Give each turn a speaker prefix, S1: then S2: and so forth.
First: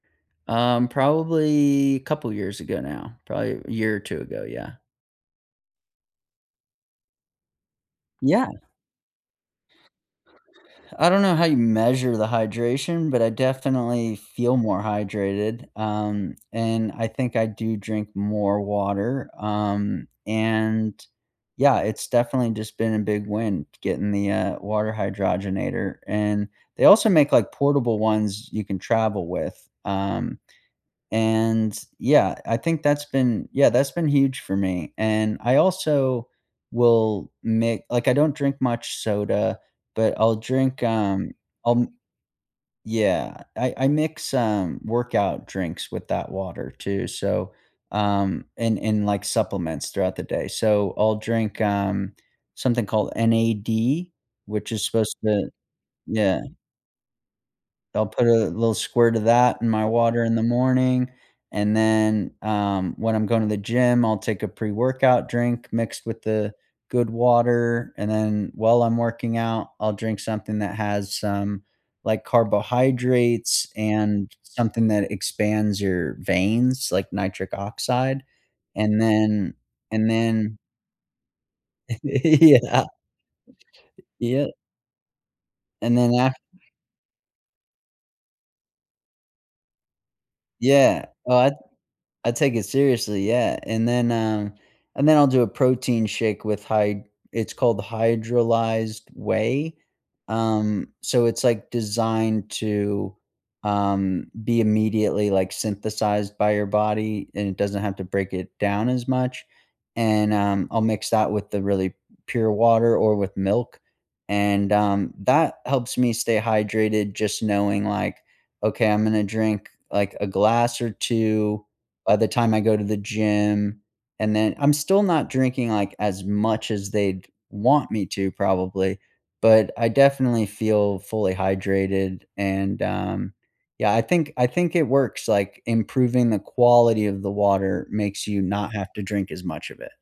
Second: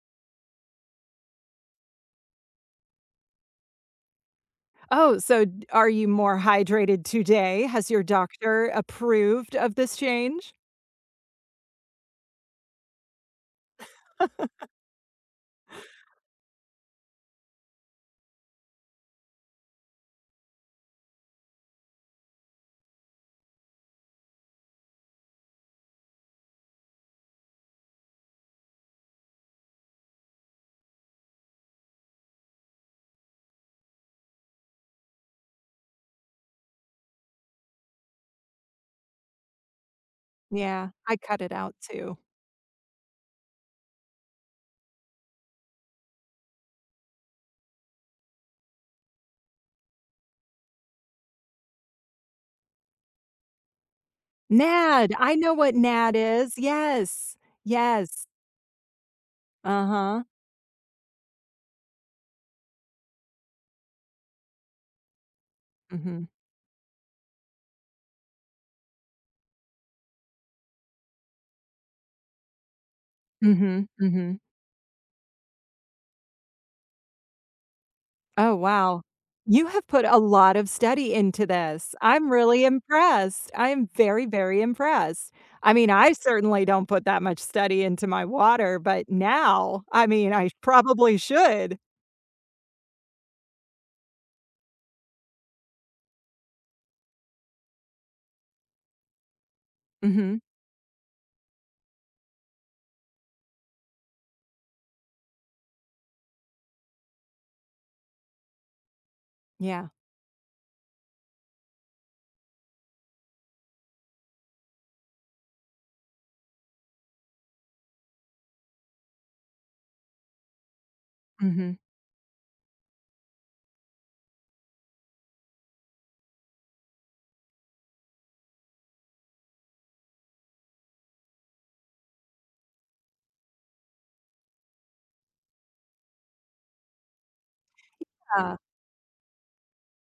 S1: Um, probably, couple of years ago now, probably a year or 2 ago, yeah.
S2: Oh, so d are you more hydrated today? Has your
S1: Yeah.
S2: doctor approved of this change?
S1: I don't know how you measure the hydration, but I definitely feel more hydrated, um, and I think I do drink more water, um, and yeah, it's definitely just been a big win getting the, uh, water hydrogenator and they also make, like, portable ones you can travel with, um, and yeah, I think that's been yeah, that's been huge for me. And I also will make like, I don't drink much soda, but, I'll drink,
S2: Yeah, I
S1: um,
S2: cut it out
S1: I'll m
S2: too.
S1: Yeah, I I mix, um, workout drinks with that water too, so, um and and, like, supplements throughout the day. So I'll drink, um, something called N-A-D which is
S2: NAD,
S1: supposed
S2: I
S1: to
S2: know what NAD
S1: Yeah.
S2: is. Yes.
S1: I'll
S2: Yes.
S1: put a little squirt of that in my water
S2: Uh-huh.
S1: in the morning, and then, um, when I'm going to the gym, I'll take a pre-workout drink mixed with
S2: Mhm.
S1: the good water, and then while I'm working out, I'll drink something that has some, like, carbohydrates
S2: Mhm,
S1: and
S2: mhm.
S1: something that expands your veins, like, nitric oxide,
S2: Oh, wow.
S1: and then
S2: You have put
S1: and
S2: a lot
S1: then
S2: of study into this. I'm really
S1: Yeah.
S2: impressed. I'm very,
S1: Y yeah.
S2: very impressed. I mean,
S1: And
S2: I
S1: then a
S2: certainly don't put that much study into my water, but, now, I mean, I sh
S1: Yeah.
S2: probably
S1: Oh, I
S2: should.
S1: I take it seriously, yeah, and then, um and then I'll do a protein shake with hy It's called hydrolyzed whey,
S2: Mhm.
S1: um, so it's, like, designed to, um, be immediately, like, synthesized by your body, and it doesn't have to break it down as much.
S2: Yeah.
S1: And, um, I'll mix that with the really pure water or with milk, and, um, that helps me stay hydrated, just knowing, like, "Ok, I'm gonna drink, like, a glass or 2
S2: Mhm.
S1: by the time I go to the gym, and then" I'm still not drinking, like, as much as they'd want me to, probably, but I definitely feel fully hydrated, and um yeah, I think I think it works, like, improving the quality of the water makes you
S2: Yeah.
S1: not have to drink as much of it.